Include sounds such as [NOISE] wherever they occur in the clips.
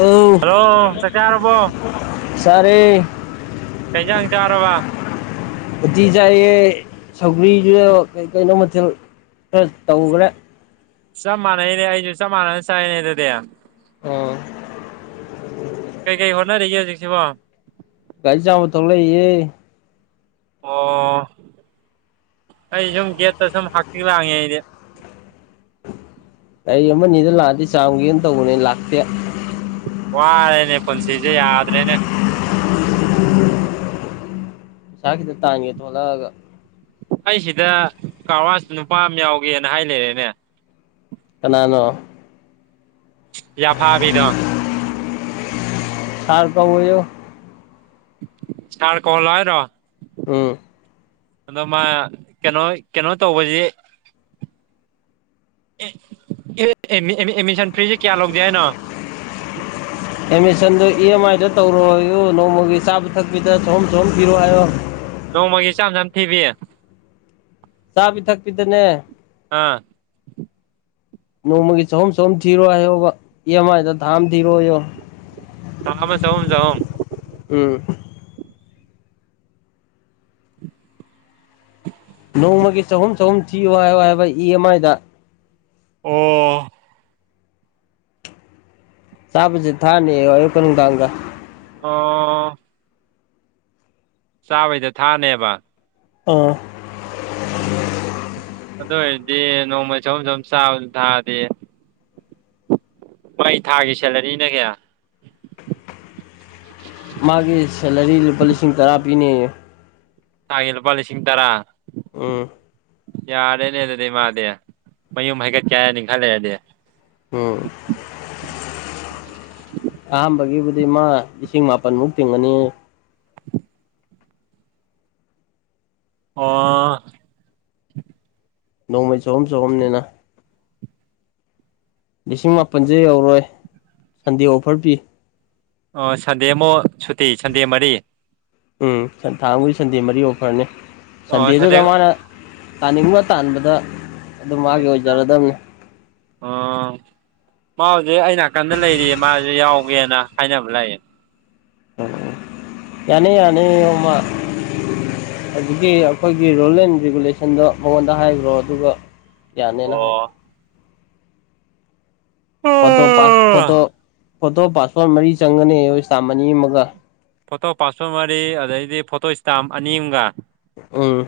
ꯑꯧ ꯍꯜꯂꯣ ꯆꯥꯛꯆꯥꯔꯕꯣ ꯆꯥꯔꯦ ꯀꯩꯖꯥꯡ ꯆꯔꯕ ꯎꯇꯤ ꯆꯥꯏꯌꯦ ꯁꯧꯒ꯭ꯔꯤꯁꯨ ꯀꯩꯅꯣ ꯃꯊꯦꯜ ꯈꯔ ꯇꯧꯒ꯭ꯔꯦ ꯆꯞ ꯃꯥꯟꯅꯩꯅꯦ ꯑꯩꯁꯨ ꯆꯞ ꯃꯥꯟꯅꯅ ꯆꯥꯏꯅꯦ ꯑꯗꯨꯗꯤ ꯑꯣ ꯀꯩ ꯀꯩ ꯍꯣꯠꯅꯔꯤꯒꯦ ꯍꯧꯖꯤꯛꯁꯤꯕꯣ ꯒꯥꯔꯤ ꯆꯥꯕ ꯊꯧ ꯂꯩꯌꯦ ꯑꯣ ꯑꯩ ꯁꯨꯝ ꯒꯦꯠꯇ ꯁꯨꯝ ꯍꯛꯆꯤ ꯂꯥꯡꯉꯦ ꯑꯩꯗꯤ ꯒꯥꯢ ꯑꯃꯅꯤꯗ ꯂꯥꯛꯑꯗꯤ ꯆꯥꯝꯒꯦꯅ ꯇꯧꯕꯅꯦ ꯂꯥꯛꯇꯦ ꯋꯥꯔꯦꯅꯦ ꯄꯨꯟꯁꯤꯖꯦ ꯌꯥꯗ꯭ꯔꯦꯅꯦ ꯆꯈꯤꯗ ꯇꯅꯤꯒꯤ ꯊꯣꯂꯒ ꯑꯩꯁꯤꯗ ꯀꯔꯋꯥꯁꯇ ꯅꯨꯄꯥ ꯑꯃ ꯌꯥꯎꯒꯦꯅ ꯍꯥꯏ ꯂꯩꯔꯦꯅꯦ ꯀꯅꯥꯅꯣ ꯌꯥꯐꯥꯕꯤꯗꯣ ꯁꯥꯔ ꯇꯧ [UNINTELLIGIBLE] ꯁꯥꯔ [UNINTELLIGIBLE] ꯍꯥꯏꯔꯣ ꯎꯝ ꯑꯗꯣ ꯃꯥ ꯀꯩꯅꯣ ꯀꯩꯅꯣ ꯇꯧꯕꯁꯤ [UNINTELLIGIBLE] ꯑꯦꯃꯤꯁꯟ ꯐꯔꯤꯁꯤ ꯀꯌꯥ ꯂꯧꯁꯤ [UNINTELLIGIBLE] [INAUDIBLE] ꯑꯦꯃꯤꯁꯟꯗꯨ ꯏ ꯑꯦꯝ ꯑꯥꯏꯗ ꯇꯧꯔꯣ ꯅꯣꯡꯃꯒꯤ ꯆꯥꯕ ꯊꯛꯄꯤꯗ ꯁꯣꯝ ꯁꯣꯝ ꯄꯤꯔꯣ ꯍꯥꯏꯌꯣ ꯅꯣꯡꯃꯒꯤ ꯆꯥꯝ ꯆꯝ ꯊꯤꯕꯤ ꯆꯥ ꯄꯤ ꯊꯛꯄꯤꯗꯅꯦ ꯑꯥ ꯅꯣꯡꯃꯒꯤ ꯆꯍꯨꯝ ꯆꯍꯨꯝ ꯊꯤꯔꯣ ꯍꯥꯏꯌꯣꯕ ꯏ ꯑꯦꯝ ꯑꯥꯏꯗ ꯊꯥ ꯑꯃ ꯊꯤꯔꯣꯑꯣ [UNINTELLIGIBLE] ꯎꯝ [INAUDIBLE] ꯅꯣꯡꯃꯒꯤ ꯆꯍꯨꯝ ꯆꯍꯨꯝ ꯊꯤꯌꯨ ꯍꯥꯏꯌꯨ ꯍꯥꯏꯕ ꯏ ꯑꯦꯝ ꯑꯥꯏꯗ ꯑꯣ ꯆꯥꯕꯁꯤ ꯊꯥꯅꯤ [UNINTELLIGIBLE] ꯅꯨꯡꯗꯥꯡꯒ ꯑꯣ ꯆꯥꯕꯩꯗ ꯊꯥꯅꯦꯕ ꯑꫭ ꯑꯗꯨ ꯑꯣꯏꯔꯗꯤ ꯅꯣꯡꯃꯩ [UNINTELLIGIBLE] ꯆꯥꯕ ꯊꯥꯔꯗꯤ ꯃꯥꯏ ꯊꯥꯒꯤ ꯁꯦꯂꯔꯤꯅ ꯀꯌꯥ ꯃꯥꯒꯤ ꯁꯦꯂꯔꯤ ꯂꯨꯄꯥ ꯂꯤꯁꯤꯡ ꯇꯔꯥ ꯄꯤꯅꯤꯌꯦ ꯊꯥꯒꯤ ꯂꯨꯄꯥ ꯂꯤꯁꯤꯡ ꯇꯔꯥ ꯎꯝ ꯌꯥꯔꯦꯅꯦ ꯑꯗꯨꯗꯤ ꯏ ꯃꯥꯗꯤ ꯃꯌꯨꯝ ꯍꯥꯏꯩꯀꯠꯀꯦ ꯍꯥꯏꯅꯤ ꯈꯔ ꯂꯩꯔꯥꯗꯤ [UNINTELLIGIBLE] ꯑꯍꯥꯟꯕꯒꯤꯕꯨꯗꯤ ꯃꯥ ꯂꯤꯁꯤꯡ ꯃꯥꯄꯜꯃꯨꯛ ꯇꯤꯡꯉꯅꯤ ꯑꯣ ꯅꯣꯡꯃꯩ ꯆꯍꯨꯝ ꯆꯍꯨꯝꯅꯤꯅ ꯂꯤꯁꯤꯡ ꯃꯥꯄꯜꯁꯦ ꯌꯧꯔꯣꯏ ꯁꯟꯗꯦ ꯑꯣꯐꯔ ꯄꯤ ꯑꯣ ꯁꯟꯗꯦ ꯑꯃꯨꯛ ꯁꯨꯇꯤ ꯁꯟꯗꯦ ꯃꯔꯤ ꯎꯝ ꯊꯥꯡ ꯑꯃꯒꯤ ꯁꯟꯗꯦ ꯃꯔꯤ ꯑꯣꯐꯔꯅꯤ ꯑꯣ ꯁꯟꯗꯦ ꯁꯟꯗꯦꯗꯨꯗ ꯃꯥꯅ ꯇꯥꯅꯤꯡꯕ ꯇꯥꯟꯕꯗ ꯑꯗꯨꯝ ꯃꯥꯒꯤ ꯑꯣꯏꯖꯔꯗꯕꯅꯤ ꯑꯣ ꯃꯥ ꯍꯧꯁꯦ ꯑꯩ ꯅꯥꯀꯟꯗ ꯂꯩꯔꯤꯌꯦ ꯃꯥꯁꯨ ꯌꯥꯎꯒꯦꯅ ꯍꯥꯏꯥꯏꯅꯕ ꯂꯩ ꯌꯥꯅꯤ ꯌꯥꯅꯤ ꯑꯣꯃ ꯑꯗꯨꯗꯤ ꯑꯩꯈꯣꯏꯒꯤ ꯔꯨꯜ ꯑꯦꯟ ꯔꯤꯒꯨꯂꯦꯁꯟꯗꯣ ꯃꯉꯣꯟꯗ ꯍꯥꯏꯈ꯭ꯔꯣ ꯑꯗꯨꯒ ꯌꯥꯅꯅ ꯍꯥꯏ ꯑꯣ ꯐꯣꯇꯣ ꯐꯣꯇꯣ ꯐꯣꯇꯣ ꯄꯥꯁꯋꯥꯗ ꯃꯔꯤ ꯆꯪꯒꯅꯤ ꯑꯩꯣꯏꯁꯇꯥꯃ ꯑꯅꯤ ꯑꯃꯒ ꯐꯣꯇꯣ ꯄꯥꯁꯋꯥꯗ ꯃꯔꯤ ꯑꯗꯩꯗꯤ ꯐꯣꯇꯣ ꯏꯁꯇꯥꯝ ꯑꯅꯤ ꯑꯝꯒ ꯎꯝ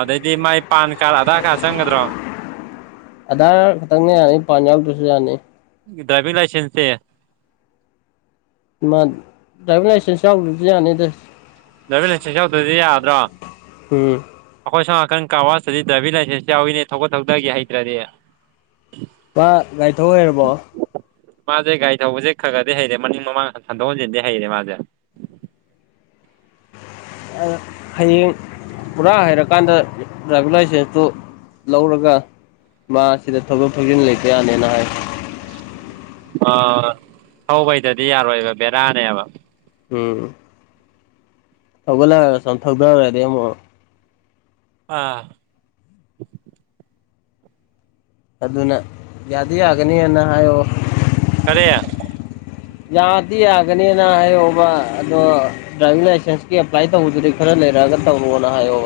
ꯑꯗꯩꯗꯤ ꯃꯥꯏ ꯄꯥꯟ ꯀꯥꯔꯗ ꯑꯙꯥꯔ ꯀꯥꯔꯗ ꯆꯪꯒꯗ꯭ꯔꯣ ꯑꯗꯥꯥ ꯈꯇꯪꯅ ꯌꯥꯅꯤ ꯄꯥꯟ ꯌꯥꯎꯛꯇ꯭ꯔꯁꯨ ꯌꯥꯅꯤ ꯗ꯭ꯔꯥꯏꯕꯤꯡ ꯂꯥꯏꯁꯦꯟꯁꯦ ꯗ꯭ꯔꯥꯏꯚꯤꯡ ꯂꯥꯏꯁꯦꯟꯁꯁ ꯌꯥꯎꯗꯗꯤ ꯌꯥꯅꯤꯗꯦ ꯗ꯭ꯔꯥꯏꯚꯤꯡ ꯂꯥꯏꯁꯦꯟꯁ ꯌꯥꯎꯗ꯭ꯔꯗꯤ ꯌꯥꯗ꯭ꯔꯣ ꯎꯝ ꯑꯩꯈꯣꯏ ꯁꯅꯥꯀꯟ ꯀꯥꯋꯥꯇꯗꯤ ꯗ꯭ꯔꯥꯏꯚꯤꯡ ꯂꯥꯏꯁꯦꯟꯁ ꯌꯥꯎꯋꯅꯦ ꯊꯧꯒꯠ ꯊꯧꯗꯒꯤ ꯍꯩꯇ꯭ꯔꯗꯤ [UNINTELLIGIBLE] ꯒꯥꯔꯤ ꯊꯧꯍꯩꯔꯕꯣ ꯃꯥꯁꯦ ꯒꯥꯔꯤ ꯊꯧꯕꯁꯦ ꯈꯔ ꯈꯗꯤ ꯍꯩꯔꯦ ꯃꯅꯤꯡ ꯃꯃꯥꯡ ꯁꯟꯗꯣꯛ ꯍꯟꯖꯤꯟꯗꯤ ꯍꯩꯔꯦ ꯃꯥꯁꯦ ꯍꯌꯦꯡ ꯄꯨꯔꯥ ꯍꯩꯔꯀꯥꯟꯗ ꯗ꯭ꯔꯥꯏꯚꯤꯡ ꯂꯥꯏꯁꯦꯟꯁꯇꯨ ꯂꯧꯔꯒ ꯃꯥ ꯁꯤꯗ ꯊꯧꯗꯣꯛ ꯊꯧꯖꯤꯟ ꯂꯩꯕ ꯌꯥꯅꯦꯅ ꯍꯥꯏ ꯑ ꯊꯧꯕꯩꯗꯗꯤ ꯌꯥꯔꯣꯏꯕ ꯕꯦꯔꯥꯅꯦꯕ ꯎꯝ ꯊꯒ ꯂꯒꯦ ꯁꯣꯟ ꯊꯣꯛꯗꯔꯦꯗ ꯑꯃꯛ ꯑꯥ ꯑꯗꯨꯅ ꯌꯥꯗꯤ ꯌꯥꯒꯅꯤꯅ ꯍꯥꯏꯌꯣ ꯀꯔ ꯌꯥꯗꯤ ꯌꯥꯒꯅꯤꯅ ꯍꯥꯏꯌꯕ ꯑꯗꯣ ꯗ꯭ꯔꯥꯏꯕꯤꯡ ꯂꯥꯏꯁꯦꯟꯁꯀꯤ ꯑꯦꯄ꯭ꯂꯥꯏ ꯇꯧꯗꯗꯤ ꯈꯔ ꯂꯩꯔꯒ ꯇꯧꯔꯨꯣꯅ ꯍꯥꯏꯌꯣ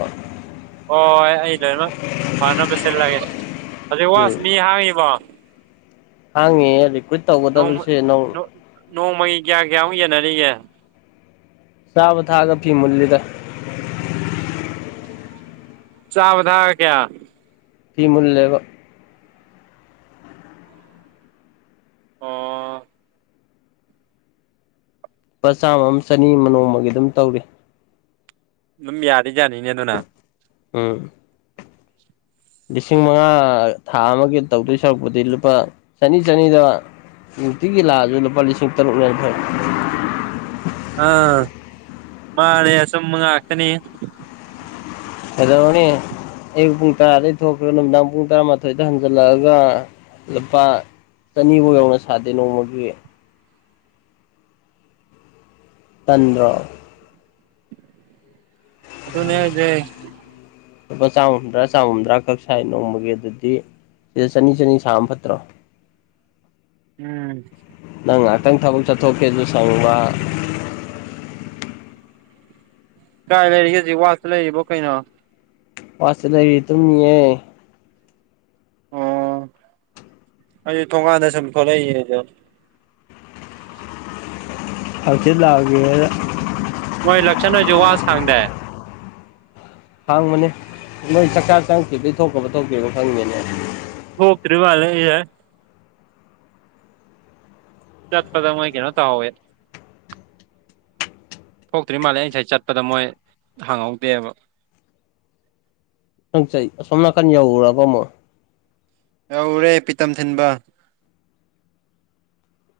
ꯍꯣꯏ ꯑꯩ ꯂꯣꯏꯅꯃꯛ ꯐꯅꯕ ꯁꯤꯜꯂꯒꯦ ꯍꯧꯖꯤꯛ ꯋꯥꯁ ꯃꯤ ꯍꯥꯡꯉꯤꯕꯣ ꯍꯥꯡꯉꯦꯜꯂꯤ ꯅꯣꯡꯃ ꯅꯣꯡꯃꯒꯤ ꯀꯌꯥ ꯀꯌꯥꯃꯨꯛ ꯌꯦꯟꯅꯔꯤꯒꯦ ꯁꯥꯕ ꯊꯥꯑꯒ ꯐꯤ ꯃꯨꯔꯂꯤꯗ ꯆꯥꯕ ꯊꯥꯒ ꯀꯌꯥ ꯀꯤꯃꯨꯜꯦꯕ ꯑ ꯂꯨꯄꯥ ꯆꯥꯝꯃꯝ ꯆꯅꯤ ꯑꯃ ꯅꯣꯡꯃꯒꯤ ꯑꯗꯨꯝ ꯇꯧꯔꯤ ꯑꯗꯨꯝ ꯌꯥꯗꯤ ꯌꯥꯅꯤꯅꯦ ꯑꯗꯨꯅ ꯎꯝ ꯂꯤꯁꯤꯡ ꯃꯉꯥ ꯊꯥ ꯑꯃꯒꯤ ꯇꯧꯗꯣꯏ ꯁꯔꯨꯛꯄꯗꯤ ꯂꯨꯄꯥ ꯆꯅꯤ ꯆꯅꯤꯗ ꯅꯨꯡꯇꯤꯒꯤ ꯂꯥ ꯑꯗꯨ ꯂꯨꯄꯥ ꯂꯤꯁꯤꯡ ꯇꯔꯨꯛ ꯌꯥꯅꯤꯈꯩ ꯑ ꯃꯥꯦꯁꯃꯒ ꯍꯥꯥꯛꯇꯅꯤ ꯍꯗꯣꯅꯤ ꯑꯌꯨꯛ ꯄꯨꯡ ꯇꯔꯥꯗꯒꯤꯩ ꯊꯣꯛꯈ꯭ꯔꯦ ꯅꯨꯃꯤꯗꯥꯡ ꯄꯨꯡ ꯇꯔꯥꯃꯥꯊꯣꯏꯗ ꯍꯟꯖꯜꯂꯛꯑꯒ ꯂꯨꯄꯥ ꯆꯅꯤꯐꯧ ꯌꯧꯅ ꯁꯥꯗꯦ ꯅꯣꯡꯃꯒꯤ ꯄꯟꯗ꯭ꯔ ꯑꯗꯨ ꯑꯗꯨꯅꯦꯦ ꯂꯨꯄꯥ ꯆꯥꯝ ꯍꯨꯝꯗ꯭ꯔꯥ ꯆꯥꯝꯃꯨꯝꯗ꯭ꯔꯥ ꯈꯛ ꯁꯥꯏ ꯅꯣꯡꯃꯒꯤ ꯑꯗꯨꯗꯤ ꯁꯤꯗ ꯆꯅꯤ ꯆꯅꯤ ꯁꯥꯕ ꯐꯠꯇ꯭ꯔꯣ ꯎꯝ ꯅꯪ ꯉꯥꯏꯍꯥꯛꯇꯪ ꯊꯕꯛ ꯆꯠꯊꯣꯛꯀꯦꯁꯨ ꯁꯪꯨꯕ ꯀꯥꯏ ꯂꯩꯔꯤꯒꯦ ꯍꯧꯖꯤꯛ ꯋꯥꯠꯇ ꯂꯩꯔꯤꯕꯣ ꯀꯩꯅꯣ ꯋꯥꯁꯤ ꯂꯩꯔꯤ ꯃꯇꯨꯡ ꯌꯦꯦ ꯑꯥ ꯑꯩ ꯊꯣꯡꯀꯥꯟꯗ ꯁꯨꯝ ꯊꯣꯛꯂꯛꯏꯌꯦ ꯗꯨꯝ ꯍꯪꯆꯤꯠ ꯂꯥꯛꯑꯒꯦꯅ ꯃꯣꯏ ꯂꯛꯁꯤꯟꯗꯣꯏꯁꯦ ꯋꯥ ꯁꯥꯡꯗꯦ ꯍꯥꯡꯕꯅꯦ ꯅꯣꯏ ꯆꯥꯛꯆꯥ ꯆꯪꯉꯈꯤꯕꯗꯩ ꯊꯣꯛꯒ꯭ꯔꯕꯥ ꯊꯣꯛꯇꯔꯤꯕꯥ ꯈꯪꯗꯦꯅꯦ ꯊꯣꯛꯇꯔꯤ ꯃꯥꯜꯂꯦ [INAUDIBLE] ꯆꯠꯄꯗ ꯃꯣꯢ ꯀꯩꯅꯣ ꯇꯧꯍꯧꯋꯦ ꯊꯣꯛꯇ꯭ꯔꯤ ꯃꯥꯜꯂꯦ ꯑꯩ ꯉꯁꯥꯏ ꯆꯠꯄꯗ ꯃꯣꯏ ꯍꯪꯍꯧꯗꯦꯕ ꯅꯪꯁꯩ ꯑꯁꯣꯝ ꯅꯥꯀꯥꯟ ꯌꯎꯔꯕ ꯑꯃꯣ ꯌꯧꯔꯦ ꯄꯤꯇꯝ ꯊꯤꯟꯕ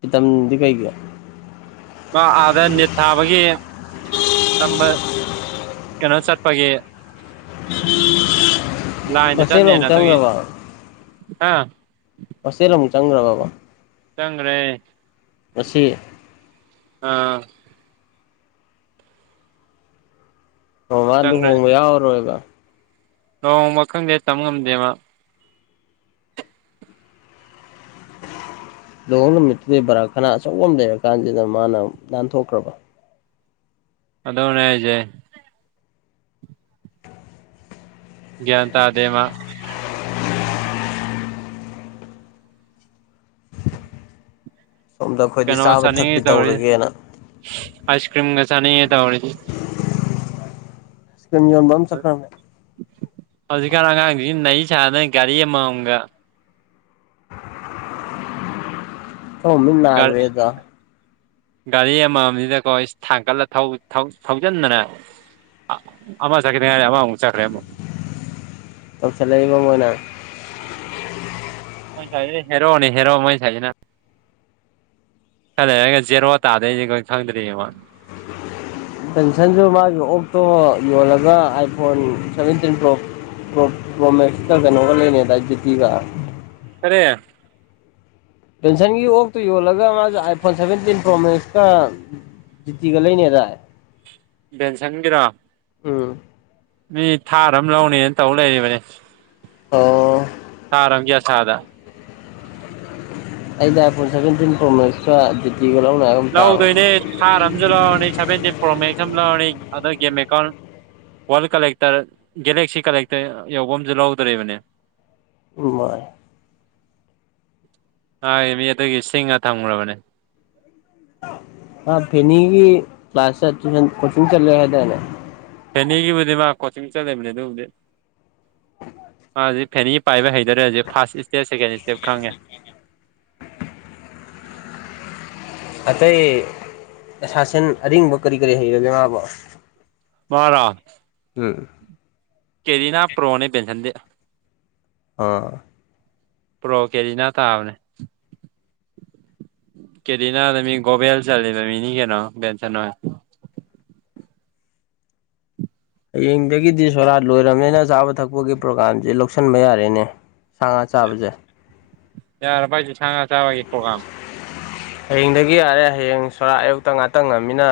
ꯐꯇꯝꯗꯤ ꯀꯩꯒꯤ ꯃꯥ ꯑꯥꯗ ꯅꯤꯠ ꯊꯥꯕꯒꯤ ꯇꯝꯕ ꯀꯩꯅꯣ ꯆꯠꯄꯒꯤꯦ ꯂꯥꯏꯗ ꯍꯣꯁꯇꯦꯜ ꯆꯅ ꯑꯃꯨꯛ ꯑꯗꯨ ꯆꯪꯈ꯭ꯔꯕ ꯍꯥ ꯄꯁꯦꯜ ꯑꯃꯨꯛ ꯆꯪꯈ꯭ꯔꯒꯀꯣ ꯆꯪꯒ꯭ꯔꯦ ꯉꯁꯤ ꯑꯥ ꯑꯣ ꯃꯥ ꯂꯨꯍꯣꯡꯕ ꯌꯥꯎꯔꯔꯣꯏꯕ ꯂꯨꯍꯣꯡꯕ ꯈꯪꯗꯦ ꯇꯝꯕ ꯉꯝꯗꯦ ꯃꯥ ꯂꯨꯍꯣꯡ ꯅꯨꯃꯤꯠꯇꯨꯗꯤ ꯕꯔꯥ ꯈꯅꯥ ꯑꯆꯧꯕ ꯑꯃ ꯂꯩꯔ ꯀꯥꯟꯁꯤꯗ ꯃꯥꯅ ꯅꯥꯟꯊꯣꯛꯈ꯭ꯔꯕꯥ ꯑꯗꯣꯅꯦ ꯍꯥꯏꯖꯦ ꯒꯤꯌꯥꯟ ꯇꯥꯗꯦ ꯃꯥ ꯁꯣꯝꯗ ꯑꯩꯈꯣꯏꯗꯤ ꯆꯥꯕ ꯊꯛꯄꯤ ꯇꯧꯔꯒꯦꯅ ꯑꯥꯏꯁꯀ꯭ꯔꯤꯝꯒ ꯆꯅꯤꯡꯉꯦ ꯇꯧꯔꯤꯁꯦ ꯀꯝ ꯌꯟꯝ ꯆꯈ꯭ꯔꯃꯦ [INAUDIBLE] ꯍꯧꯖꯤꯛꯀꯥꯟ ꯑꯉꯥꯡꯁꯤꯡꯁꯤꯅ ꯅꯩ ꯁꯗꯅ ꯒꯥꯔꯤ ꯑꯃꯃꯝꯒ ꯑꯣꯟꯊꯣꯛꯅꯥ ꯃꯤꯠ ꯅꯥꯀ꯭ꯔꯦꯗꯣ ꯒꯥꯔꯤ ꯑꯃꯝꯗꯀꯣ ꯊꯥꯡꯒꯠꯂ ꯊꯧꯖꯤꯟꯗꯅ ꯑꯃ ꯆꯠꯈꯤꯗ ꯌꯥꯢꯔꯤ ꯑꯃ ꯑꯃꯨꯛ ꯆꯠꯈ꯭ꯔꯦ ꯇꯧꯁꯤꯜꯂꯥꯛꯢꯕꯥ ꯃꯣꯏꯅ ꯃꯣꯏ ꯁꯥꯢꯁꯤ ꯍꯦꯔꯣ ꯅꯤ ꯍꯦꯔꯣ ꯃꯣꯢ ꯁꯥꯏꯁꯤꯅꯥ ꯈꯔ ꯂꯩꯔ ꯖꯦꯔꯣ ꯇꯥꯗꯨꯢꯅꯦ ꯈꯪꯗ꯭ꯔꯤꯌꯦ ꯃꯣꯢ ꯁꯝꯁꯪꯁꯨ ꯃꯥꯒꯤ ꯑꯣꯞꯛꯇꯣ ꯌꯣꯜꯂꯒ ꯑꯥꯏꯐꯣꯟ ꯁꯚꯦꯟꯇꯤꯟ ꯄ꯭ꯔꯣ ꯄꯔꯣꯃꯦꯁꯇ ꯀꯩꯅꯣꯒ ꯂꯩꯅꯤꯗꯥꯢ ꯖꯤꯇꯤꯒ ꯀꯔꯤ ꯖꯣꯟꯁꯟꯒꯤ ꯑꯣꯛꯇꯨ ꯌꯣꯜꯂꯒ ꯃꯥꯁꯨ ꯑꯥꯏꯐꯣꯟ ꯁꯚꯦꯟꯇꯤꯟ ꯄ꯭ꯔꯣ ꯃꯦꯛꯁꯀ ꯖꯤꯇꯤꯒ ꯂꯩꯅꯦꯗꯥꯢ ꯖꯦꯟꯁꯥꯟꯒꯤꯔꯣ ꯎꯝ ꯃꯤ ꯊꯥꯔ ꯑꯃ ꯂꯧꯅꯦꯅ ꯇꯧ ꯂꯩꯔꯤꯕꯅꯦ ꯑꯣ ꯊꯥꯔ ꯑꯃꯒꯤ ꯑꯁꯥꯗ ꯑꯩꯩꯅ ꯑꯥꯢꯐꯣꯟ ꯁꯚꯦꯟꯇꯤꯟ ꯄꯔꯣ ꯃꯦꯛꯁꯒ ꯀꯒꯂꯣꯨꯅ [INAUDIBLE] ꯂꯧꯗꯣꯏꯅꯦ ꯊꯥꯔ ꯑꯃꯁꯨ ꯂꯧꯔꯅꯤ ꯁꯚꯦꯟꯇꯤꯟ ꯄ꯭ꯔꯣ ꯃꯦꯛꯁ ꯑꯃ ꯂꯧꯔꯅꯤ ꯑ game account world collector galaxy collector ꯌꯧꯕ ꯑꯃꯁꯨ ꯂꯧꯗꯣꯔꯤꯕꯅꯦ ꯢꯃꯩ ꯍꯥꯢ ꯃꯤ ꯑꯗꯨꯒꯤ ꯁꯤꯡꯉ ꯊꯝꯈ꯭ꯔꯕꯅꯦ ꯃꯥ ꯐꯚꯦꯅꯤꯒꯤ ꯀ꯭ꯂꯥꯁ ꯀꯣꯆꯤꯡ ꯆꯠꯂꯦ ꯍꯥꯏꯗꯥꯢꯅꯦ ꯐꯦꯅꯤꯒꯤꯕꯨꯗꯤ ꯃꯥ ꯀꯣꯆꯤꯡ ꯆꯠ ꯂꯩꯕꯅꯦ ꯑꯗꯨꯕꯨꯗꯤ ꯑꯖꯤꯛ ꯐꯦꯅꯤ ꯄꯥꯏꯕ ꯍꯩꯗꯔꯦ ꯍꯧꯛ ꯐꯥꯔꯁ ꯏꯁꯇꯦꯞ ꯁꯦꯀꯦꯟ ꯏꯁꯇꯦꯞ ꯈꯪꯉꯦ ꯑꯇꯩ ꯁꯥ ꯁꯟ ꯑꯔꯤꯡꯕ ꯀꯔꯤ ꯀꯔꯤ ꯍꯩꯔꯒꯦ ꯃꯥꯕꯣ ꯃꯥꯔꯥ ꯎꯝ ꯀꯦꯔꯤꯅ ꯄ꯭ꯔꯣꯅꯦ ꯦꯟꯁꯤꯟꯗꯦ ꯑꯥ ꯄ꯭ꯔꯣ ꯀꯦꯔꯤꯅꯥ ꯇꯥꯕꯅꯦ ꯀꯦꯗꯦꯅꯗ ꯃꯤ ꯒꯣꯕꯦꯜ ꯆꯂꯤ ꯃꯤꯅꯤ ꯀꯩꯅꯣ ꯕꯦꯟꯁꯥꯟ ꯍꯣꯢ ꯍꯌꯦꯡꯗꯒꯤꯗꯤ ꯁꯣꯔꯥꯠ ꯂꯣꯏꯔꯕꯅꯤꯅ ꯆꯥꯕ ꯊꯛꯄꯒꯤ ꯄ꯭ꯔꯣꯒꯥꯝꯁꯦ ꯂꯧꯁꯤꯟꯕ ꯌꯥꯔꯦꯅꯦ ꯁꯥ ꯉꯥ ꯆꯥꯕꯁꯦ ꯌꯥꯔꯕꯥ ꯍꯥꯏꯖꯦ ꯁꯥ ꯉꯥ ꯆꯕꯒꯤ ꯄ꯭ꯔꯣꯒ꯭ꯔꯝ ꯍꯌꯦꯡꯗꯒꯤ ꯌꯥꯔꯦ ꯍꯌꯦꯡ ꯁꯣꯔꯥꯛ ꯑꯌꯨꯛꯇ ꯉꯥꯛꯇꯪ ꯉꯝꯅꯤꯅ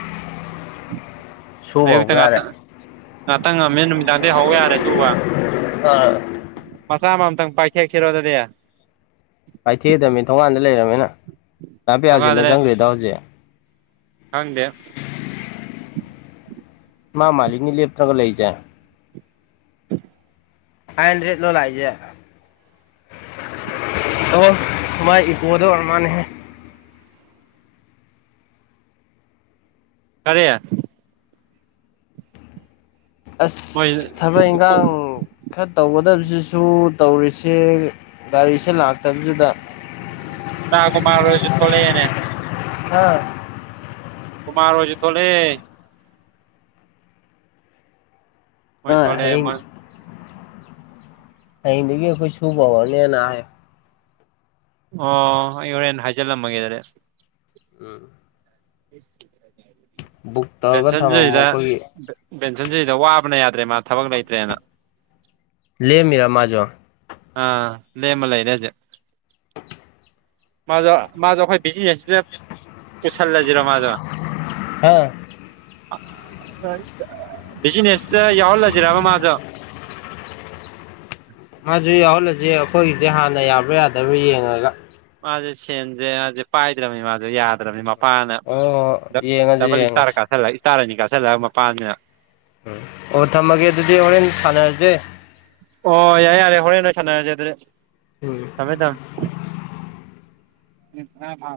[UNINTELLIGIBLE] ꯑꯌꯨꯛꯇ ꯍꯧꯕ ꯌꯥꯔꯦ ꯉꯥꯛꯇꯪ ꯉꯥꯛꯇꯪ ꯉꯝꯃꯦ ꯅꯨꯃꯤꯗꯥꯡꯗꯒꯤ ꯍꯧ ꯌꯥꯔꯦ ꯁꯨꯕ ꯃꯁꯥ ꯑꯃꯝꯃꯇꯥ ꯄꯥꯏꯊꯦꯛꯁꯤꯔꯣ ꯑꯗꯨꯗꯤ ꯄꯥꯏꯊꯦꯛꯑꯗꯕꯅꯤ ꯊꯣꯡꯉꯥꯟꯗ ꯂꯩꯔꯝꯃꯤꯅ ꯀꯥ ꯄꯤꯌꯥꯆꯤꯠꯂ ꯆꯪꯈ꯭ꯔꯤꯗꯣ ꯍꯧꯖꯤꯛ ꯍꯪꯗꯦ ꯃꯥ ꯃꯥꯂꯤꯛꯅꯤ ꯂꯦꯞꯇ꯭ꯔꯒ ꯂꯩꯖꯦ ꯎ ꯐꯥꯏꯟ ꯔꯠꯂꯣ ꯂꯥꯛꯖꯦ ꯑꯃꯥꯏ ꯏꯕꯨꯗ ꯑꯔꯃꯅꯦꯍ ꯀꯔꯦ ꯑꯁ ꯃꯣꯏ ꯊꯕꯛ ꯏꯪꯒꯥꯡ ꯈꯔ ꯇꯧꯒꯗꯕꯁꯤꯁꯨ ꯇꯧꯔꯤꯁꯦ ꯒꯥꯔꯤꯁꯦ ꯂꯥꯛꯇꯕꯁꯤꯗ ꯇꯥ ꯀꯨ ꯃꯥꯔꯣꯏꯁ ꯊꯣꯛꯂꯅꯦ ꯍ ꯀꯨꯃꯥ ꯑꯣꯏꯖꯤ ꯊꯂꯦ ꯃꯣꯏ ꯊꯣ ꯍꯌꯦꯡ ꯍꯌꯦꯡꯗꯒꯤ ꯑꯩꯈꯣꯏ ꯁꯨꯕ ꯍꯧꯔꯅꯦꯅ ꯍꯥꯏ ꯑꯣ ꯏꯧꯔꯦꯟ ꯍꯖꯂ ꯃꯒꯗꯔꯦ ꯎꯝ ꯕꯨꯛ ꯇꯧꯔꯒ [UNINTELLIGIBLE] ꯦꯟꯁꯟ ꯊꯝꯃꯝꯃꯣ ꯆꯗ ꯑꯩꯈꯣꯏꯒꯤ ꯄꯦꯟꯁꯟꯁꯤꯗ ꯋꯥꯕꯅ ꯌꯥꯗ꯭ꯔꯦ ꯃꯥ ꯊꯕꯛ ꯂꯩꯇ꯭ꯔꯦꯅ ꯂꯩꯃꯤꯔꯥ ꯃꯥꯖꯣ ꯑ ꯂꯦꯃ ꯂꯩ ꯔꯖꯦ [INAUDIBLE] ꯃꯥ ꯃꯥꯖꯈꯣꯏ ꯖꯤꯅꯦꯁ ꯀꯁꯜꯂꯖꯔꯣ ꯃꯥꯖ ꯍ ꯕꯤꯖꯤꯅꯦꯁꯇ ꯌꯥꯎꯍꯜꯂꯁꯤꯔꯕ ꯃꯥꯗꯣ ꯃꯥꯁꯨ ꯌꯥꯎꯍꯜꯂꯁꯤ ꯑꯩꯈꯣꯏꯒꯤꯁꯦ ꯍꯥꯟꯅ ꯌꯥꯕ꯭ꯔꯥ ꯌꯥꯗꯕ꯭ꯔꯥ ꯌꯦꯡꯉꯒ ꯃꯥꯁꯦ ꯁꯦꯟꯁꯦ ꯃꯥꯁꯦ ꯄꯥꯏꯗ꯭ꯔꯕꯅꯤ ꯃꯥꯁꯦ ꯌꯥꯗ꯭ꯔꯕꯅꯤ ꯃꯄꯥꯅ ꯑꯣ ꯌꯦꯡꯉꯁꯤ ꯗꯕꯜ ꯏꯁꯇꯥꯔ ꯌꯦꯡꯉꯁꯤ ꯀꯥꯥꯁꯜꯂꯒ ꯏꯁꯇꯥꯔ ꯑꯅꯤ ꯀꯥꯥꯁꯜꯂꯒ ꯃꯄꯥꯅ ꯎꯝ ꯑꯣ ꯊꯝꯃꯒꯦ ꯑꯗꯨꯗꯤ ꯍꯣꯔꯦꯟ ꯁꯥꯟꯅꯔꯁꯦ ꯑꯣ ꯌꯥꯔꯦ ꯌꯥꯔꯦ ꯍꯣꯔꯦꯟ ꯅꯣꯏ ꯁꯥꯟꯅꯔꯁꯦ ꯑꯗꯨꯦ ꯎꯝ ꯊꯃꯦ ꯊꯝ